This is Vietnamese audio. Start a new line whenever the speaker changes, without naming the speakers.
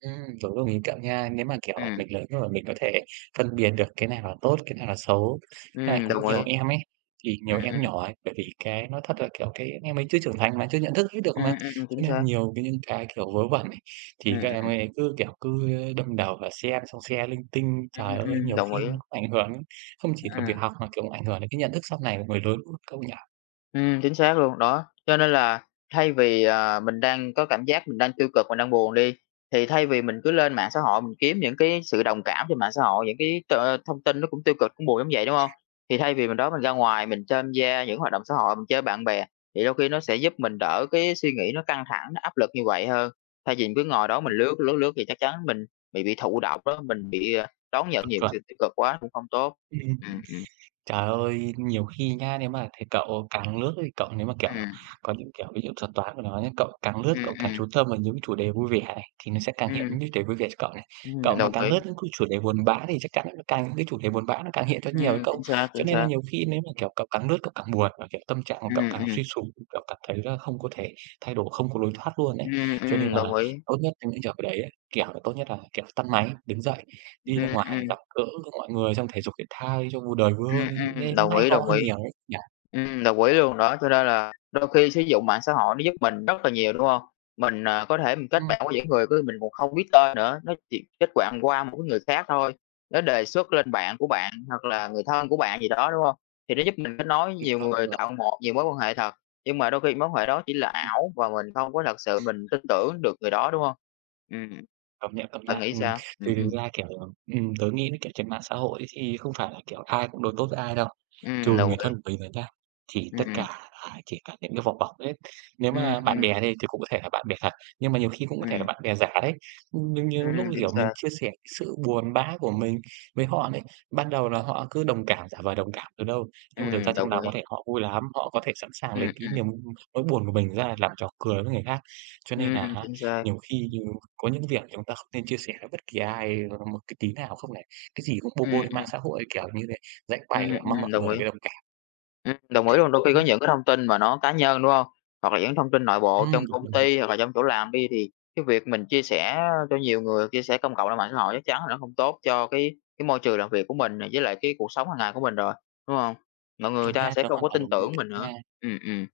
Ừm, tớ cũng đồng ý với cậu nha, nếu mà, kiểu, à,
Ừm.
mình lớn rồi mình có thể phân biệt được cái nào là tốt, cái nào là xấu. Với lại
Ừm,
cũng
đồng
nhiều
ý.
em ấy, thì nhiều
Ừm, ừm.
em nhỏ ấy, bởi vì cái nói thật là, kiểu, cái em ấy chưa trưởng thành mà, chưa nhận thức hết được
Ừm,
mà.
ừm, ừm, ừm,
Cho
chính
nên là
xác.
nhiều cái những cái, kiểu, vớ vẩn ấy thì
Ừm,
các em
ừm.
ấy ấy cứ, kiểu, cứ đâm đầu vào xem xong share linh tinh.
Ừm,
Trời
ưm,
ơi,
ưm,
nhiều
đồng
khi
ý.
nó cũng ảnh hưởng đến không chỉ là việc
À.
học mà, kiểu, ảnh hưởng đến cái nhận thức sau này người lớn luôn, cậu nhỉ?
Ừm, chính xác luôn. Đó, cho nên là thay vì, ờ, mình đang có cảm giác mình đang tiêu cực, mình đang buồn đi. Thì thay vì mình cứ lên mạng xã hội mình kiếm những cái sự đồng cảm trên mạng xã hội, những cái t thông tin nó cũng tiêu cực, cũng buồn giống vậy, đúng hông? Thì thay vì mình đó, mình ra ngoài mình tham gia những cái hoạt động xã hội, mình chơi bạn bè thì đôi khi nó sẽ giúp mình đỡ cái suy nghĩ nó căng thẳng, nó áp lực như vậy hơn. Thay vì mình cứ ngồi đó mình
Ừm.
lướt, lướt, lướt thì chắc chắn mình bị bị thụ động đó, mình bị, à, đón nhận nhiều cái
Chuẩn.
sự tiêu cực quá cũng không tốt.
Ừm.
Ừm, ừm.
Trời ơi, nhiều khi nhá, nếu mà thì cậu càng lướt ấy thì cậu nếu mà, kiểu,
Ừm.
có những, kiểu, ví dụ thuật toán của nó nhá, cậu càng lướt,
Ừm,
cậu càng
ừm.
chú tâm vào những cái chủ đề vui vẻ này, thì nó sẽ càng hiện
Ừm.
những chủ đề vui vẻ cho cậu này. Cậu
Ừm,
mà
đồng
càng lướt
ý.
những cái chủ đề buồn bã thì chắc chắn nó lại càng những cái chủ đề buồn bã nó càng hiện ra nhiều ấy
Ừm, chính
cậu.
xác,
Cho
chính
nên là
xác.
nhiều khi nếu mà, kiểu, cậu càng lướt cậu càng buồn và, kiểu, tâm trạng của cậu
Ừm,
càng
ừm.
suy sụp, cậu cảm thấy là không có thể thay đổi, không có lối thoát luôn ấy.
Ừm,
Cho nên
ừm,
là
đồng ý.
tốt nhất trong những trường hợp ở đấy ấy, kiểu là, tốt nhất là, kiểu, tắt máy, đứng dậy, đi ra
Ừm,
ngoài
ừm.
gặp gỡ mọi người, xong thể dục, thể thao đi cho vui đời, vui
Ừm,
hơn đi chứ,
ừm,
nên cũng
đồng
hay
ý,
ho
đồng
hơn
ý.
nhiều ấy nhỉ?
Ừm, đồng ý luôn, đó, cho nên là đôi khi sử dụng mạng xã hội nó giúp mình rất là nhiều, đúng hông? Mình, à, có thể mình kết
Ừm.
bạn với những người cứ mình còn không biết tên nữa, nó chỉ kết bạn qua một cái người khác thôi. Nó đề xuất lên bạn của
Ừm.
bạn hoặc là người thân của bạn gì đó, đúng hông? Thì nó giúp mình kết nối
Bình
nhiều
phẩm
người,
rồi.
tạo một nhiều mối quan hệ thật. Nhưng mà đôi khi mối quan hệ đó chỉ là
Ừm.
ảo và mình không có thật sự mình tin tưởng được người đó, đúng hông? Ưm, ừm.
Công nhận, công
Bạn
nhận.
nghĩ
Ừm,
sao? Ừm,
thì thực
ừm.
ra, kiểu là ừm, tớ nghĩ mấy kiểu trên mạng xã hội ấy thì không phải là, kiểu, ai cũng đối tốt với ai đâu. Trừ
Ừm, đồng
người
ý.
thân của mình rồi nhá, thì tất cả
Ừm.
là chỉ cả những cái vỏ bọc hết. Nếu
Ừm,
mà bạn
ừm.
bè đi thì cũng có thể là bạn bè thật, nhưng mà nhiều khi cũng có thể là
Ừm.
bạn bè giả đấy. Ừm, nhiều nhiều lúc,
Ừm,
như
chính
kiểu, mình
xác.
chia sẻ sự buồn bã của mình với họ này, ban đầu là họ cứ đồng cảm, giả vờ đồng cảm đâu đâu. Nhưng mà thực ra
Ừm,
trong
đồng
nòng
ý.
có thể họ vui lắm, họ có thể sẵn sàng lấy
Ừm,
cái
ừm.
niềm, ưm nỗi buồn của mình ra làm trò cười với người khác. Cho nên nà
Ừm,
á
chính xác.
nhiều khi nhiều có những cái việc thì chúng ta không nên chia sẻ với bất kỳ ai [unintelligible] một cái tí nào không lại cái gì cũng bô bô
Ừm,
lên mạng
ừm.
xã hội kiểu như thế, giải
Ừm.
bày và mong
ừm,
mọi
đồng
người
ý.
vô đồng cảm.
Ừm, đồng ý luôn, đôi khi có
Ừm.
những cái thông tin mà nó cá nhân, đúng hông? Hoặc là những cái thông tin nội bộ
Ừm,
trong
đúng,
công
đúng, đúng.
ty hoặc là trong chỗ làm đi thì cái việc mình chia sẻ, a, cho nhiều người, chia sẻ công cộng ra mạng xã hội chắc chắn là nó không tốt cho cái cái môi trường làm việc của mình nè, với lại cái cuộc sống hàng ngày của mình rồi, đúng hông? Mọi người người
Đúng
ta
nha,
sẽ
tớ
không
hoàn
có
toàn
tin
đồng ý
tưởng
cậu
mình nữa.
nha.
Ừm, ừm.